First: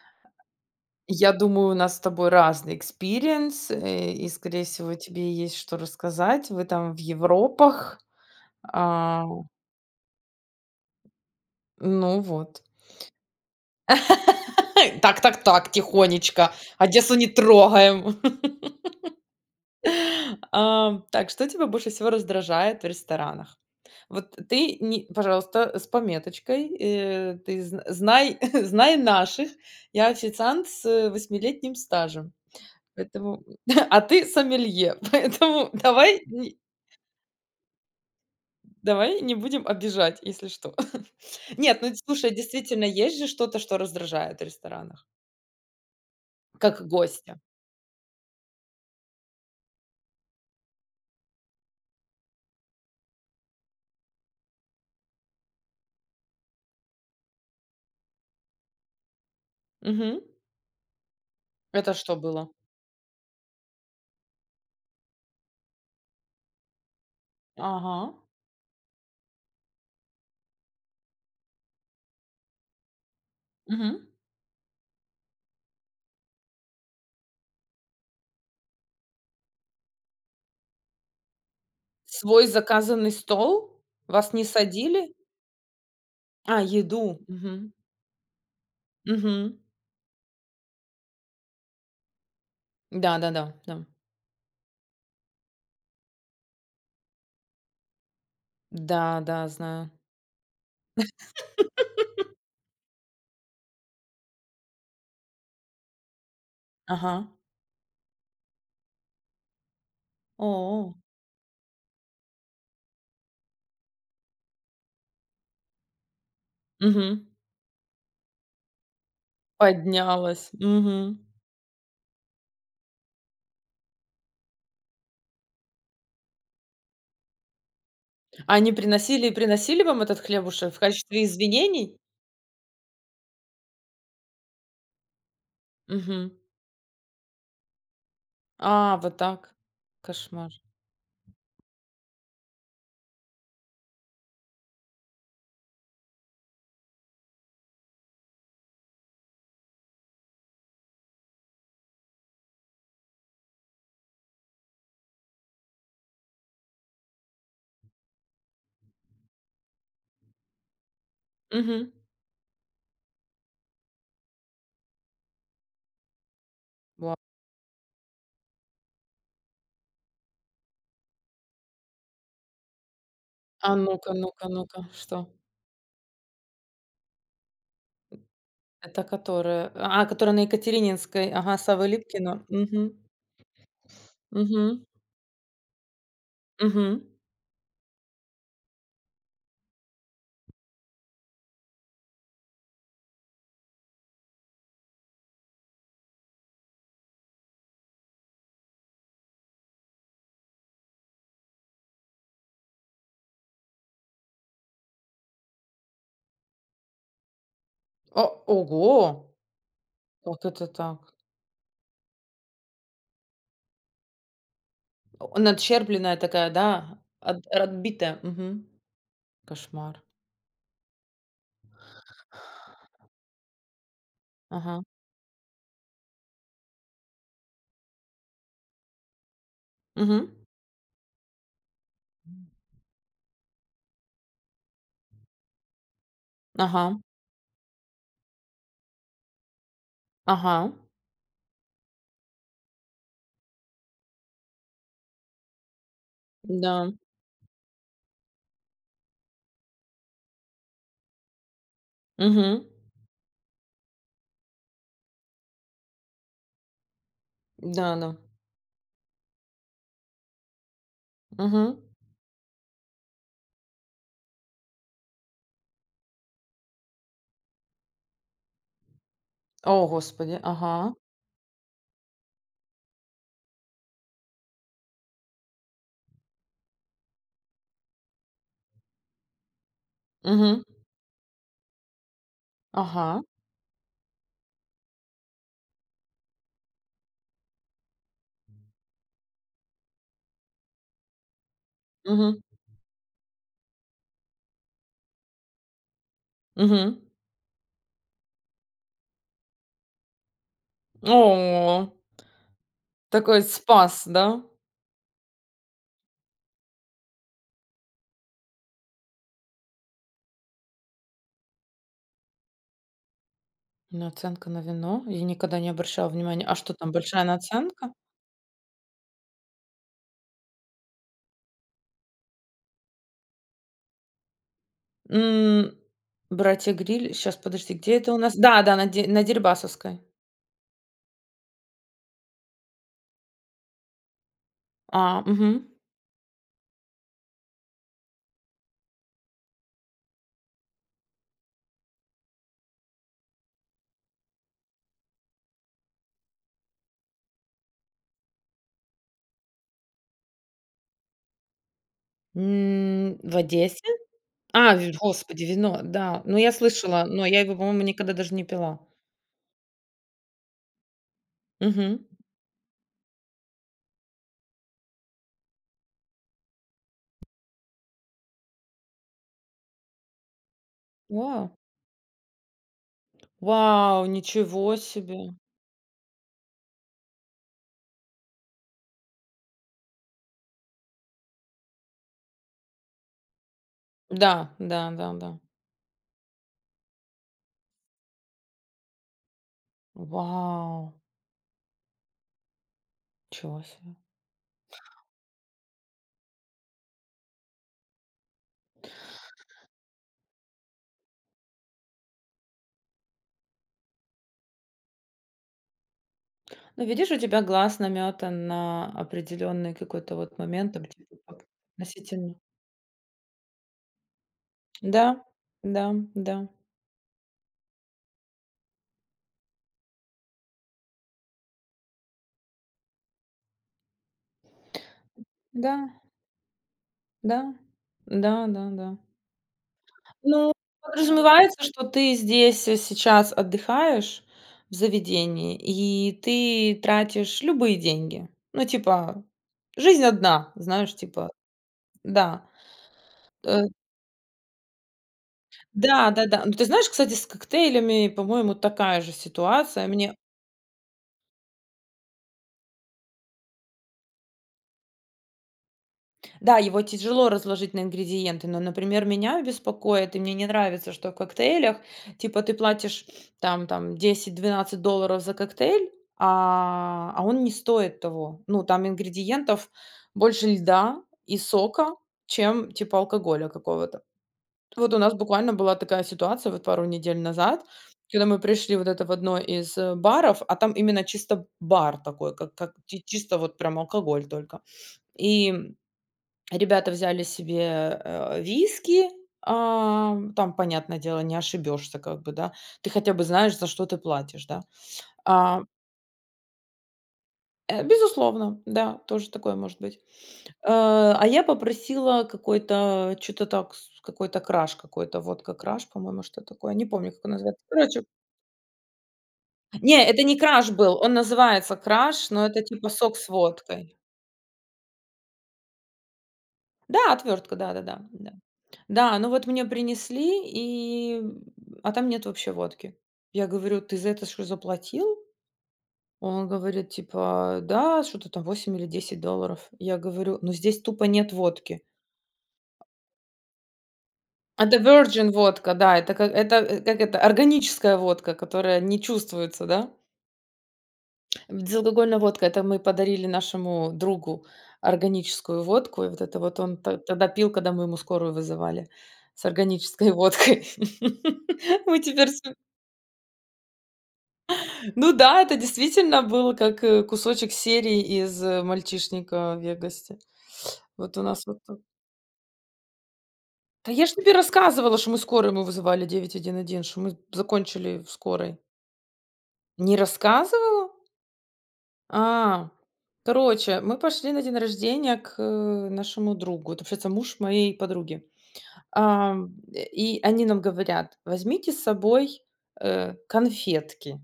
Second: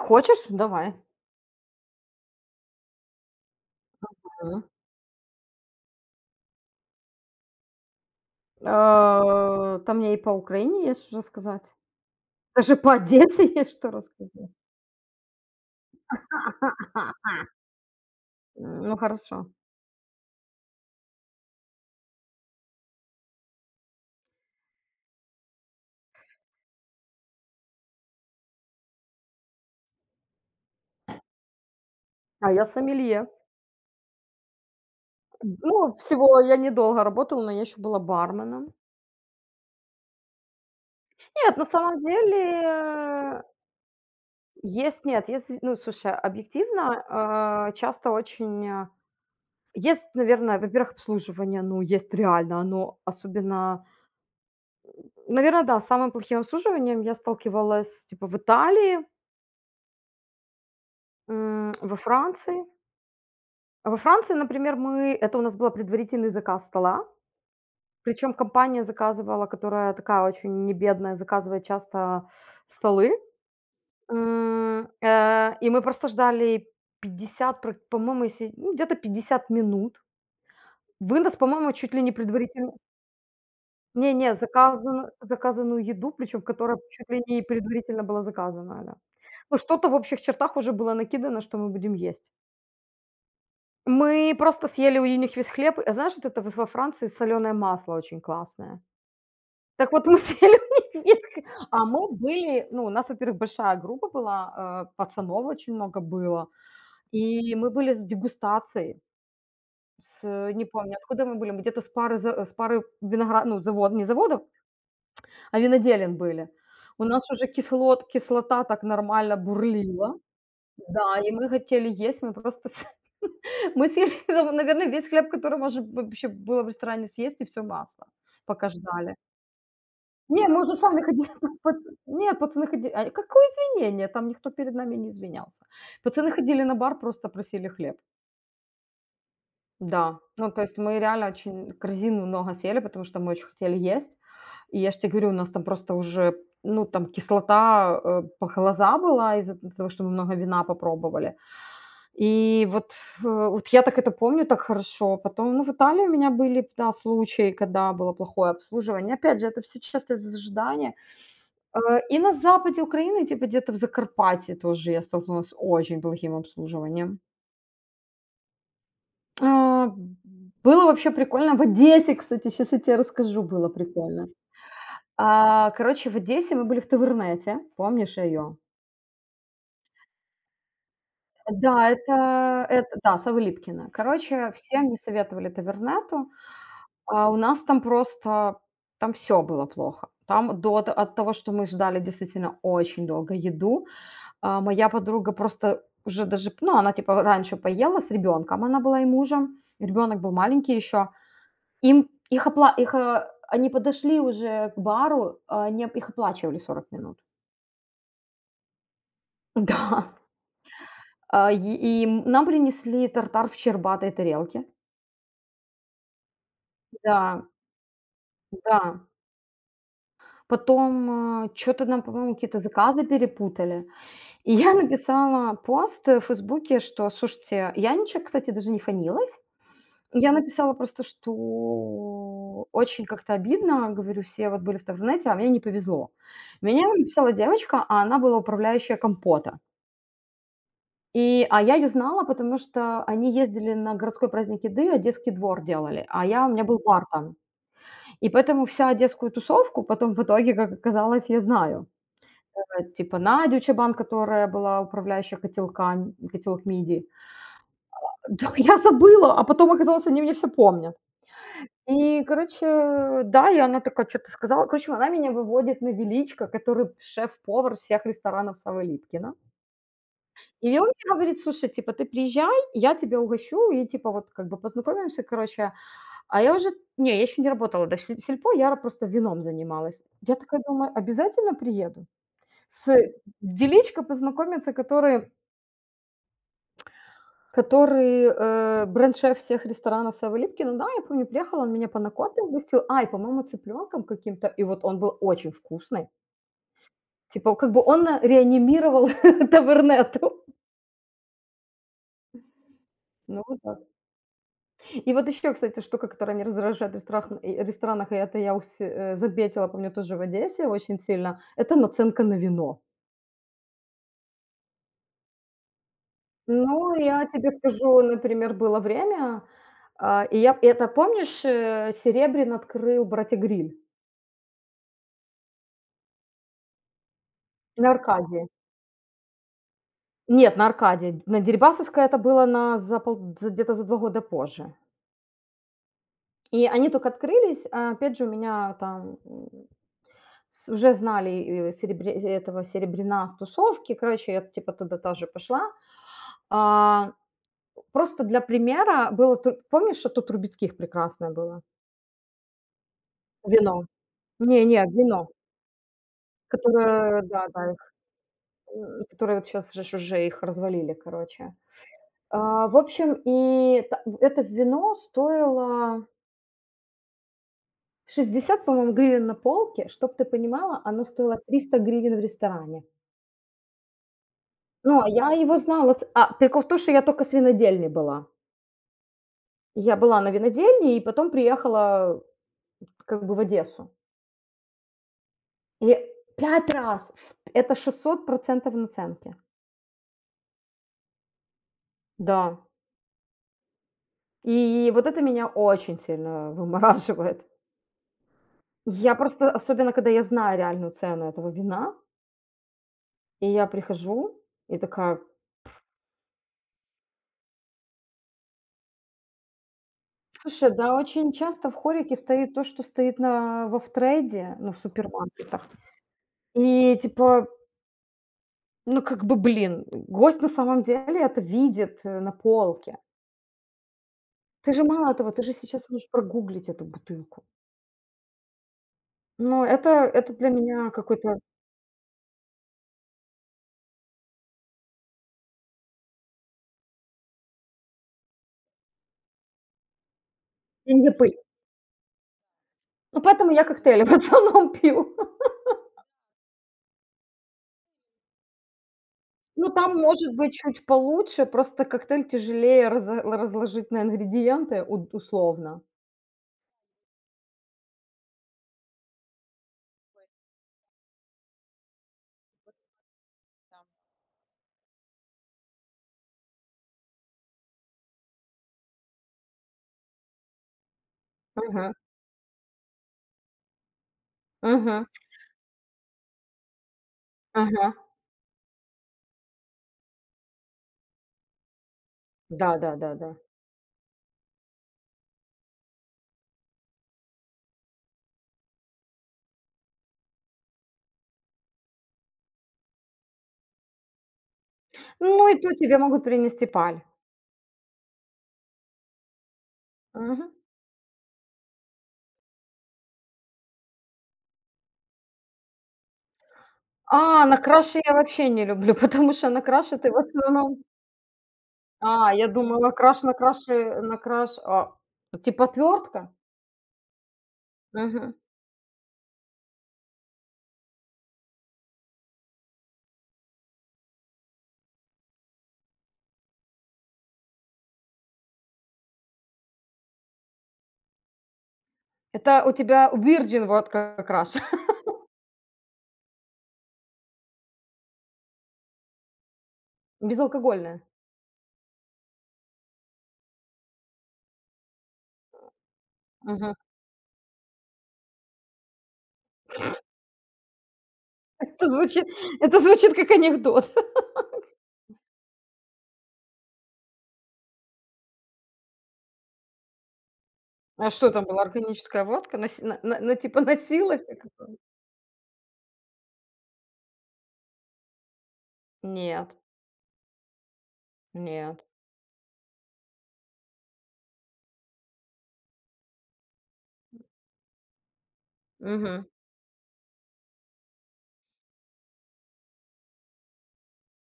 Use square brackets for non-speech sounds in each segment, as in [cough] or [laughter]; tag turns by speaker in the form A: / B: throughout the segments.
A: Хочешь? Давай.
B: Я думаю, у нас с тобой разный экспириенс, и,
A: Мгм.
B: скорее всего, тебе есть что рассказать. Вы там в Европах. А,
A: Там мне и по Украине есть что рассказать.
B: ну вот.
A: Даже по Одессе [laughs] есть что рассказать.
B: [laughs] Так, так, так, тихонечко. Одессу не
A: [laughs]
B: трогаем. [laughs]
A: Ну, хорошо.
B: А, так, что тебя больше всего раздражает в ресторанах? Вот ты, не, пожалуйста, с пометочкой. Ты знай, [laughs] знай наших. Я официант с восьмилетним стажем.
A: А я сомелье.
B: Поэтому, [laughs] а ты сомелье, [laughs] поэтому
A: Ну,
B: давай.
A: всего я недолго работала, но я еще была барменом.
B: Давай не будем обижать, если что. [laughs]
A: Нет, на
B: Нет, ну
A: самом
B: слушай,
A: деле,
B: действительно, есть же
A: э,
B: что-то, что раздражает в
A: есть,
B: ресторанах,
A: нет, есть, ну, слушай,
B: как гостя.
A: объективно, часто очень, есть, наверное, во-первых, обслуживание, ну, есть реально, оно особенно, наверное, да, с самым плохим обслуживанием я сталкивалась, типа, в Италии.
B: Мгм.
A: М,
B: Это
A: во
B: что было?
A: Франции во Франции, например, мы это у нас был предварительный заказ стола.
B: Ага.
A: Причем компания заказывала, которая такая очень небедная, заказывает часто столы.
B: Мгм.
A: И мы просто ждали 50, пр по-моему, если, ну, где-то 50 минут. Вынос, по-моему, чуть ли не
B: Свой
A: предварительно,
B: заказанный стол? Вас
A: не-не,
B: не садили?
A: заказанную еду, причем
B: А,
A: которая чуть ли
B: еду.
A: не
B: Мгм.
A: предварительно была заказана, да.
B: Мгм.
A: Ну, что-то в общих чертах уже было накидано, что мы будем есть.
B: Да-да-да, да.
A: Мы просто съели у них весь хлеб. А знаешь, вот это вот во Франции соленое масло очень классное.
B: Да-да, знаю.
A: Так вот мы [laughs] съели у них весь хле... А мы были, ну, у нас, во-первых, большая группа была, пацанов очень много было,
B: Ага.
A: и мы были с дегустацией, не
B: О.
A: помню, откуда мы были, мы где-то с пары виноград, ну, завод, не заводов, а виноделен были. У нас
B: Мгм.
A: уже кислота так нормально бурлила.
B: Поднялась.
A: Да,
B: Мгм.
A: и мы хотели есть, мы просто с [laughs] мы съели, там, наверное, весь хлеб, который можно б вообще было в ресторане съесть, и все масло,
B: А
A: пока
B: они
A: ждали.
B: приносили и приносили вам этот
A: Не, мы
B: хлебушек
A: уже
B: в
A: сами
B: качестве
A: ходили, [laughs] пац
B: извинений?
A: нет, пацаны ходили. А какое извинение? Там никто перед нами не извинялся.
B: Мгм.
A: Пацаны ходили на бар, просто просили хлеб.
B: А, вот так.
A: Да,
B: Кошмар.
A: ну, то есть мы реально очень корзину много съели, потому что мы очень хотели есть. И я ж тебе говорю, у нас там просто уже, ну, там кислота, по глаза была из-за того, что мы много вина попробовали. И вот я так это помню так хорошо. Потом, ну, в Италии у меня были, да, случаи, когда было плохое обслуживание. Опять же, это все часто из-за ожидания. Э,
B: Мгм.
A: и на западе Украины, типа где-то в Закарпатье, тоже я столкнулась с очень плохим
B: Во
A: обслуживанием. А, было вообще прикольно. В Одессе, кстати, сейчас я тебе расскажу, было
B: А ну-ка,
A: прикольно.
B: ну-ка, ну-ка, что?
A: А, короче, в Одессе мы были в тавернете. Помнишь ее?
B: Это которая? А, которая на Екатерининской, ага, Савы
A: Да,
B: Липкина.
A: это
B: Угу.
A: это, да, Савы Липкина. Короче,
B: Угу.
A: всем не советовали тавернету.
B: Мгм.
A: А у нас там просто, там все было плохо. Там до т от того, что мы ждали действительно очень долго еду, а моя подруга просто уже даже, ну, она типа раньше поела с ребенком, она была и мужем, ребенок был маленький еще. Им их опла их, э, они подошли уже к бару, а они об их оплачивали 40 минут.
B: О, ого!
A: [laughs] Да,
B: Как это так?
A: а, и нам принесли тартар в щербатой тарелке.
B: О, надщербленная такая, да?
A: Да,
B: От Отбитая. Мгм.
A: да.
B: Кошмар.
A: Потом, что то нам, по-моему, какие-то заказы перепутали. И я
B: Ага.
A: написала пост в "Фейсбуке", что, слушайте, я ничего, кстати, даже не фанилась.
B: Угу.
A: Я написала просто, что очень как-то обидно, говорю, все вот были в Тавернете, а мне не повезло. Меня
B: Ага.
A: написала девочка, а она была управляющая Компота.
B: Ага.
A: И, а я ее знала, потому что они ездили на городской праздник еды, Одесский двор делали, а я, у меня был
B: Да.
A: бар там. И поэтому вся одесскую тусовку потом в итоге, как оказалось, я знаю.
B: Угу.
A: Типа Надю Чабан, которая была управляющая котелками котелок "Миди".
B: Да-да.
A: Да, я забыла, а потом оказалось, они мне все помнят.
B: Угу.
A: И, короче, да, и она такая что то сказала. Короче, она меня выводит на Величко, который шеф-повар всех ресторанов Савы.
B: О, господи.
A: И он
B: Ага.
A: мне говорит: "Слушай, типа, ты приезжай, я тебя угощу, и, типа, вот как бы познакомимся, короче". А я уже не, я еще не работала даже в сельпо, я просто вином занималась. Я такая
B: Угу.
A: думаю: "Обязательно приеду?" С
B: Ага.
A: Величко познакомиться, который... Который, бренд-шеф всех ресторанов Савы Липкина. Да, я помню, приехала, он меня по
B: Угу.
A: накоте угостил. А, и, по-моему, цыпленком каким-то. И вот он был очень вкусный.
B: Угу.
A: Типа, как бы он, реанимировал [laughs] тавернету.
B: О! Такой
A: Ну да.
B: спас, да?
A: И вот еще, кстати, штука, которая меня раздражает в ресторанах, и это запетила, помню, тоже в Одессе очень сильно — это наценка на вино.
B: Наценка на вино? Я никогда не обращала внимания. А что там,
A: Ну,
B: большая
A: я тебе
B: наценка?
A: скажу, например, было время, а, и я, это, помнишь, Серебрин открыл "Братья Гриль"
B: М, "Братья Грилль". Щас, подожди,
A: на
B: где это у нас?
A: Аркадии?
B: Да, да, на Дерибасовской.
A: Нет, на "Аркаде". На Дерибасовской это было на за пол за где-то за 2 года позже.
B: А, угу.
A: И они только открылись. А, опять же, у меня там, с уже знали, э, серебре этого Серебряна с тусовки. Короче, я типа туда тоже пошла. А, просто для примера, было тут, помнишь, что тут Трубецких прекрасное было?
B: В
A: Вино.
B: Одессе? А,
A: Не-не,
B: ви
A: вино,
B: господи, вино, да. Ну, я слышала,
A: которое,
B: но я его,
A: да-да,
B: по-моему,
A: их,
B: никогда даже не пила.
A: которое вот сейчас уже их развалили, короче.
B: Угу.
A: А, в общем, и та это вино стоило 60, по-моему, гривен на полке, чтоб ты понимала, оно стоило
B: Вау.
A: 300 гривен в ресторане.
B: Вау, ничего
A: Ну, а я
B: себе!
A: его знала. Ц а, прикол в том, что я только с винодельни была. Я была на винодельне и потом приехала как бы в Одессу.
B: Да, да, да, да.
A: И 5 раз в это, 600 наценки.
B: Вау,
A: Да.
B: ничего себе.
A: И вот это меня очень сильно вымораживает. Я просто, особенно когда я знаю реальную цену этого вина, и я прихожу и такая...
B: Ну, видишь, у тебя глаз наметан на определенный какой-то вот момент,
A: Слушай,
B: там,
A: да,
B: типа,
A: очень
B: как
A: часто в хорике
B: относительно.
A: стоит то, что стоит на во втрейде, ну, в
B: Да,
A: супермаркетах.
B: да, да,
A: И типа, ну, как бы, блин, гость на самом деле это видит, на полке. Ты же, мало того, ты же сейчас
B: да,
A: можешь прогуглить эту
B: да,
A: бутылку.
B: да, да, да.
A: Ну, это для
B: Ну,
A: меня какой-то
B: подразумевается, что ты здесь и сейчас отдыхаешь в заведении, и ты тратишь любые деньги. Ну, типа, жизнь одна, знаешь, типа,
A: пыль.
B: да.
A: Ну, поэтому
B: Э,
A: я коктейли [laughs] в основном пью.
B: да, да-да. Ну, ты знаешь, кстати, с коктейлями, по-моему, такая же
A: Ну,
B: ситуация.
A: там
B: Мне
A: может быть чуть получше, просто коктейль тяжелее разо разложить на ингредиенты уд условно.
B: Да, его тяжело разложить на ингредиенты, но, например, меня беспокоит, и мне не нравится, что в коктейлях, типа, ты платишь там 10-12 долларов за коктейль, а он не стоит того. Ну, там ингредиентов больше льда и
A: Ага,
B: сока, чем, типа, алкоголя какого-то. Вот у
A: ага,
B: нас буквально была такая ситуация вот пару недель назад,
A: ага.
B: когда мы пришли вот это в одно из, баров, а там именно чисто бар такой, как чи
A: Да-да-да-да.
B: чисто вот прям алкоголь только. И ребята взяли себе, виски, там, понятное дело, не ошибешься как бы, да. Ты хотя бы знаешь, за что ты платишь, да.
A: Ну, и
B: А,
A: то тебе могут принести паль.
B: безусловно, да, тоже такое может быть.
A: Мгм.
B: Э, а я попросила какой-то, что то так, с какой-то краш, какой-то водка краш, по-моему, что такое, не помню, как он
A: А, на
B: называется.
A: краше
B: Короче,
A: я вообще не люблю, [laughs] потому что на
B: не,
A: краше ты в
B: это не краш
A: основном...
B: был, он называется краш,
A: А,
B: но
A: я
B: это типа
A: думала,
B: сок
A: краш,
B: с
A: на краше,
B: водкой.
A: на краш, а типа отвертка?
B: Да, отвертка, да, да, да.
A: Мгм.
B: Да, ну вот мне принесли, и, а там нет вообще водки. Я говорю: "Ты за это что, заплатил?" Он говорит, типа: "Да, что-то там $8 или $10". Я говорю: "Ну, здесь тупо нет водки".
A: Это у тебя Virgin водка краш,
B: Это
A: [laughs]
B: virgin водка, да, это как это, как это, органическая водка, которая не чувствуется, да.
A: безалкогольная.
B: Безалкогольная водка — это мы подарили нашему другу органическую водку, и вот это вот
A: Мгм.
B: он то тогда пил, когда мы ему скорую вызывали, с органической водкой. [laughs]
A: Это
B: Мы
A: звучит
B: теперь
A: это звучит как анекдот. [laughs]
B: Ну да, это действительно было как, кусочек серии из, "Мальчишника в Вегасе".
A: А
B: Вот у
A: что
B: нас
A: там
B: вот
A: была,
B: так.
A: органическая водка? Наси на типа
B: Да я ж
A: носилась
B: тебе
A: я какая?
B: рассказывала, что мы скорую мы вызывали 911, что мы закончили в скорой.
A: Нет,
B: Не рассказывала?
A: нет.
B: А, короче, мы пошли на день рождения к, нашему другу. Это, получается, муж моей подруги.
A: Мгм.
B: Ам, и они нам говорят: "Возьмите с собой, конфетки".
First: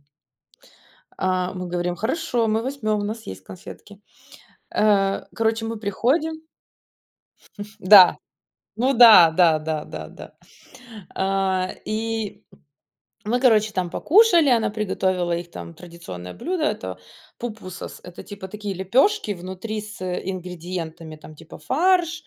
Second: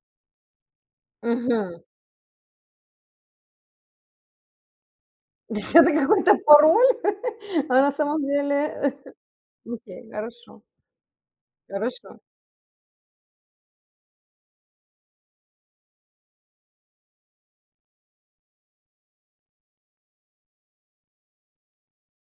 B: А, мы
A: Мгм.
B: говорим: "Хорошо, мы возьмем, у нас есть конфетки". Короче,
A: [laughs]
B: мы
A: Это какой-то
B: приходим.
A: пароль, [laughs] а на
B: Да,
A: самом
B: ну
A: деле...
B: да, да, да, да,
A: Окей,
B: да.
A: хорошо,
B: А,
A: хорошо.
B: и мы, короче, там покушали, она приготовила их там традиционное блюдо — это пупусос. Это типа такие лепешки внутри с ингредиентами, там типа фарш,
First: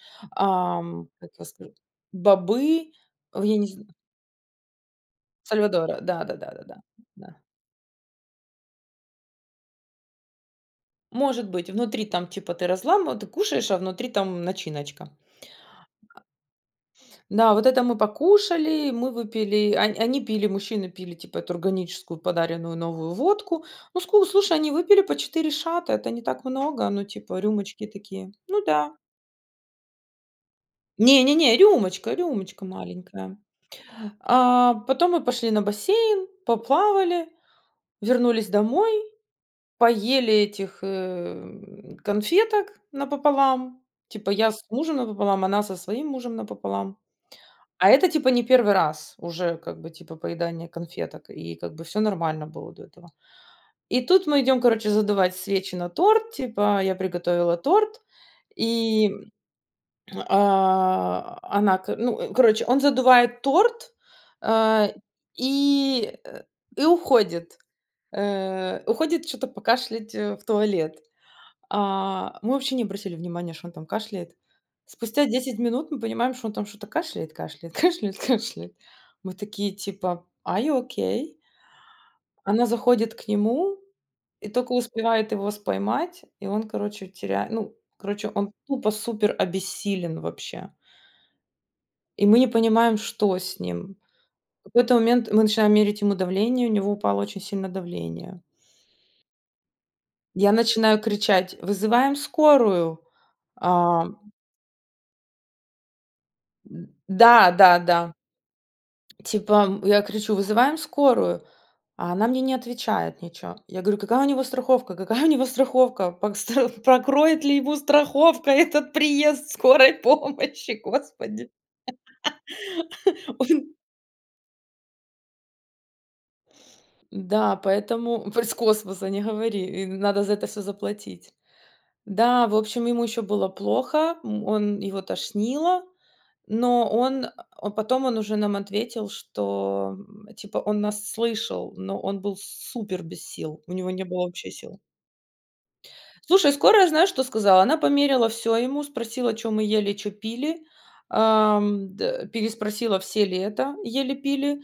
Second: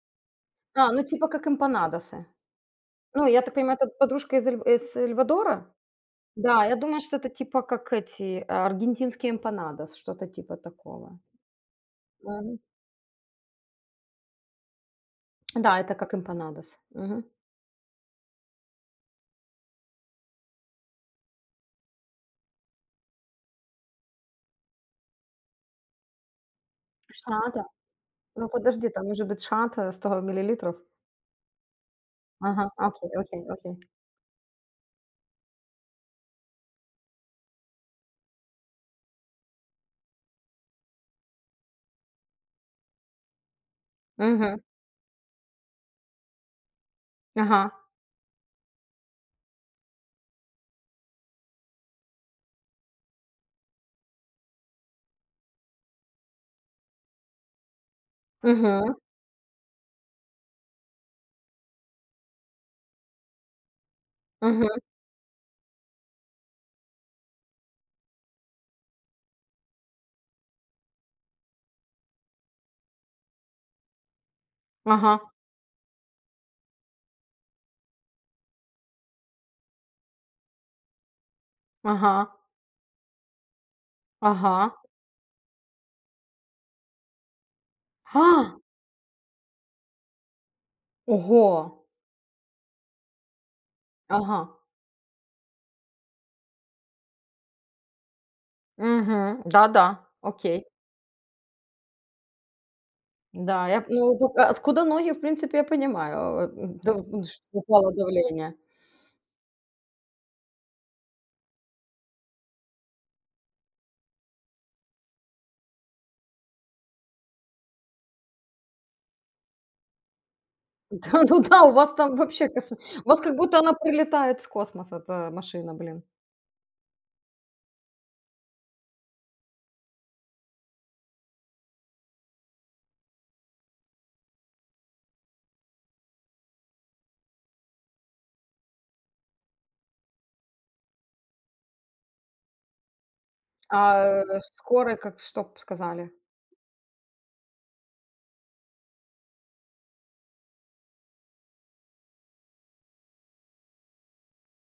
A: А, ну, типа
B: как его
A: как
B: сказать,
A: эмпанадосы.
B: бобы,
A: Ну,
B: в
A: я так
B: я не
A: понимаю,
B: зн
A: это подружка из Эль из Сальвадора?
B: Сальвадора, да-да-да-да-да, да. Да,
A: Да,
B: да,
A: я думаю, что
B: да.
A: это
B: Да.
A: типа как эти, а, аргентинские эмпанадос, что-то типа такого.
B: Может быть, внутри там типа
A: Мгм.
B: ты разламываешь, ты кушаешь, а внутри там начиночка.
A: Да, это как эмпанадос. Мгм.
B: Да, вот это мы покушали, мы выпили, он они пили, мужчины пили, типа, эту органическую подаренную новую водку. Ну, ску слушай, они выпили по 4 шата, это не так много, ну, типа,
A: Шата?
B: рюмочки такие.
A: Ну,
B: Ну
A: подожди,
B: да.
A: там может быть шата 100 миллилитров?
B: Не-не-не, рюмочка,
A: Ага,
B: рюмочка
A: окей,
B: маленькая.
A: окей, окей.
B: А, потом мы пошли на бассейн, поплавали, вернулись домой, поели этих, конфеток напополам. Типа, я
A: Мгм.
B: с мужем напополам, она со своим мужем напополам.
A: Ага.
B: А это типа не первый раз уже как бы типа поедание конфеток, и как бы все нормально было до этого. И тут мы идем, короче, задувать свечи на торт, типа я приготовила торт,
A: Мгм.
B: и, а, она к ну, короче, он задувает торт,
A: Мгм.
B: а, и, э, и уходит. Уходит что то покашлять, в туалет. А, мы вообще не обратили внимания, что он там кашляет.
A: Ага.
B: Спустя 10 минут мы понимаем, что он там что-то кашляет, кашляет, [laughs] кашляет, кашляет. Мы такие типа: "Are you okay?"
A: Ага.
B: Она заходит к нему и
A: Ага.
B: только успевает его споймать, и он, короче, теряет, ну, короче, он
A: А!
B: тупо супер обессилен вообще.
A: Ого!
B: И мы не понимаем, что с ним.
A: Ага.
B: В какой-то момент мы начинаем мерить ему давление, у него упало очень сильно давление.
A: Мгм. Да-да.
B: Я
A: Окей.
B: начинаю кричать: "Вызываем скорую!"
A: Да, я,
B: А,
A: ну, тут а откуда ноги, в принципе, я понимаю, э, дав
B: д да,
A: что
B: да,
A: упало
B: да.
A: давление. [laughs]
B: Типа, я кричу: "Вызываем скорую". А она мне не отвечает ничего. Я говорю: "Какая у него страховка? Какая у него страховка? Пак стра Покроет ли ему страховка этот приезд скорой помощи,
A: Да, ну
B: Господи?"
A: да, у вас там вообще косм у вас как будто
B: Он
A: она прилетает с космоса, эта машина, блин.
B: Да, поэтому [laughs] про с космоса не говори, и надо за это все заплатить. Да, в общем, ему еще было плохо, он его тошнило. Но он, Потом он уже нам ответил, что, типа, он нас слышал, но он был супер без сил, у
A: А,
B: него не было вообще сил.
A: скорой как что б сказали?
B: Слушай, скорая, знаешь, что сказала? Она померила все ему, спросила, чё мы ели, чё пили. Ам, д Переспросила, все ли это ели, пили.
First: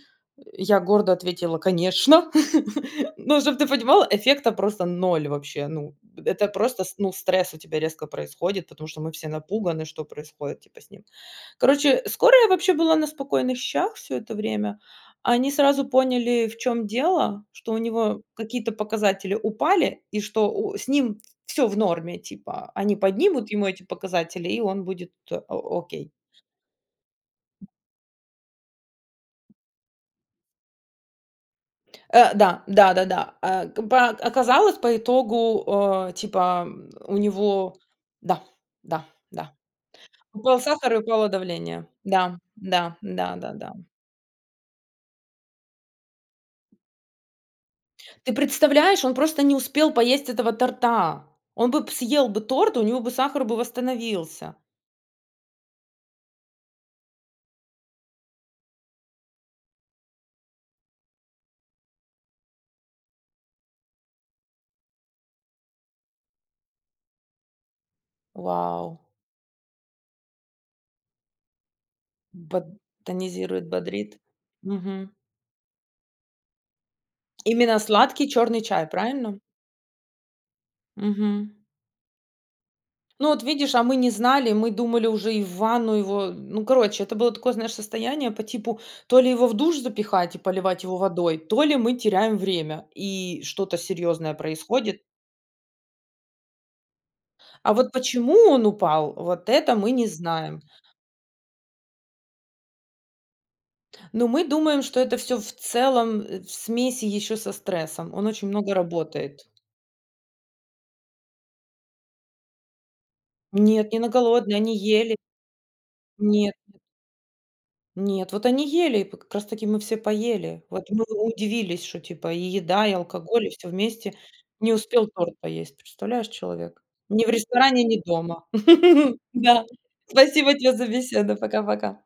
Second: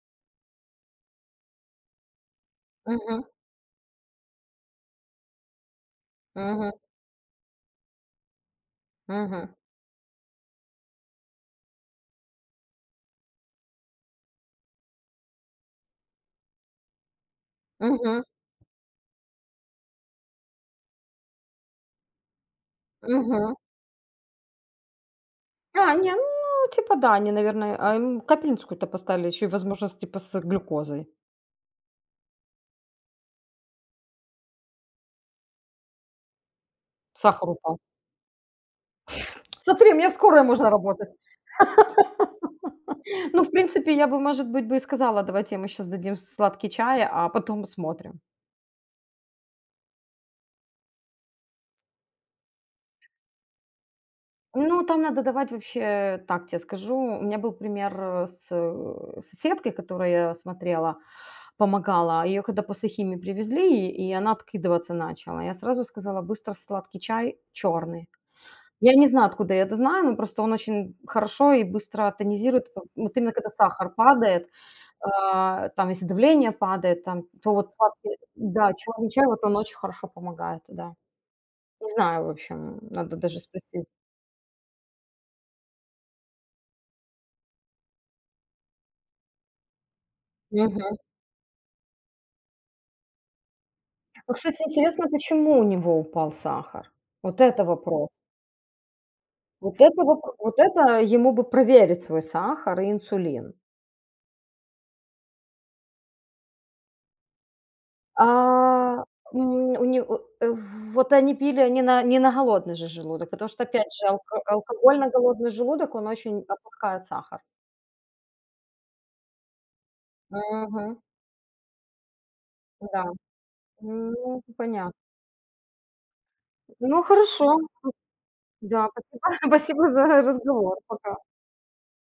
B: Я гордо ответила: "Конечно". [laughs]
A: Мгм,
B: Ну, чтобы ты понимала, эффекта просто ноль вообще. Ну, это
A: мгм,
B: просто стресс у тебя резко происходит, потому что мы все
A: мгм,
B: напуганы, что происходит, типа, с ним. Короче, скорая вообще была на спокойных щах все это время. Они сразу поняли, в чем дело, что у него
A: мгм,
B: какие-то показатели упали и что у с ним все в норме, типа. Они поднимут
A: мгм.
B: ему эти показатели, и он будет э, о
A: А,
B: окей.
A: не, ну, типа да, они, наверное, а им капельницу какую-то поставили, еще и возможность типа с глюкозой.
B: Да, да-да-да. А, к ба оказалось по итогу, типа, у
A: Сахар
B: него
A: упал.
B: да, да, да.
A: Смотри, мне в скорой
B: Упал
A: можно
B: сахар и
A: работать.
B: упало давление. Да, да,
A: Ну, в
B: да-да-да.
A: принципе, я бы, может быть, бы и сказала: "Давайте мы сейчас дадим сладкий чай, а потом смотрим".
B: Ты представляешь, он просто не успел поесть этого торта. Он бы съел бы торт, у него бы сахар бы восстановился.
A: Ну, там надо давать вообще, так тебе скажу. У меня был пример, с, соседкой, которой я смотрела, помогала. Ее когда после химии привезли, и она откидываться начала. Я сразу сказала: "Быстро сладкий чай черный". Я
B: Вау!
A: не знаю, откуда я это знаю, но просто он очень хорошо и быстро
B: Бод
A: тонизирует. П вот именно когда
B: Тонизирует,
A: сахар
B: бодрит.
A: падает.
B: Мгм.
A: А, там, если давление падает, там, то вот
B: Именно
A: сладкий,
B: сладкий черный
A: да,
B: чай,
A: черный чай,
B: правильно?
A: вот он очень хорошо помогает, да.
B: Мгм.
A: Не знаю, в общем, надо
B: Ну
A: даже
B: вот видишь, а
A: спросить.
B: мы не знали, мы думали уже и в ванну его, ну, короче, это было такое, знаешь, состояние по типу: то ли его в душ запихать и поливать
A: Мгм.
B: его водой, то ли мы теряем время и что-то серьезное
A: Ну, кстати,
B: происходит.
A: интересно, почему у него упал сахар? Вот это
B: А вот
A: вопрос.
B: почему он упал, вот это
A: Вот
B: мы
A: это
B: не
A: вопро вот
B: знаем.
A: это ему бы проверить свой сахар и инсулин.
B: Но мы думаем, что это все в целом, в смеси еще со стрессом. Он
A: А,
B: очень много
A: м,
B: работает.
A: у него, вот они пили не на голодный же желудок, потому что,
B: Нет,
A: опять
B: не
A: же,
B: на голодный, они
A: алкоголь на
B: ели.
A: голодный желудок, он очень
B: Нет.
A: опускает сахар.
B: Нет, вот они ели, и п как раз таки мы все поели. Вот
A: Мгм.
B: мы удивились, что типа и еда, и
A: Да.
B: алкоголь, и все вместе.
A: Ну,
B: Не
A: понятно.
B: успел торт поесть, представляешь, человек.
A: Ну,
B: Ни в
A: хорошо.
B: ресторане, ни дома.
A: Да, спасибо.
B: [laughs]
A: [laughs]
B: Да.
A: Спасибо за
B: Спасибо тебе
A: разговор.
B: за
A: Пока.
B: беседу. Пока-пока.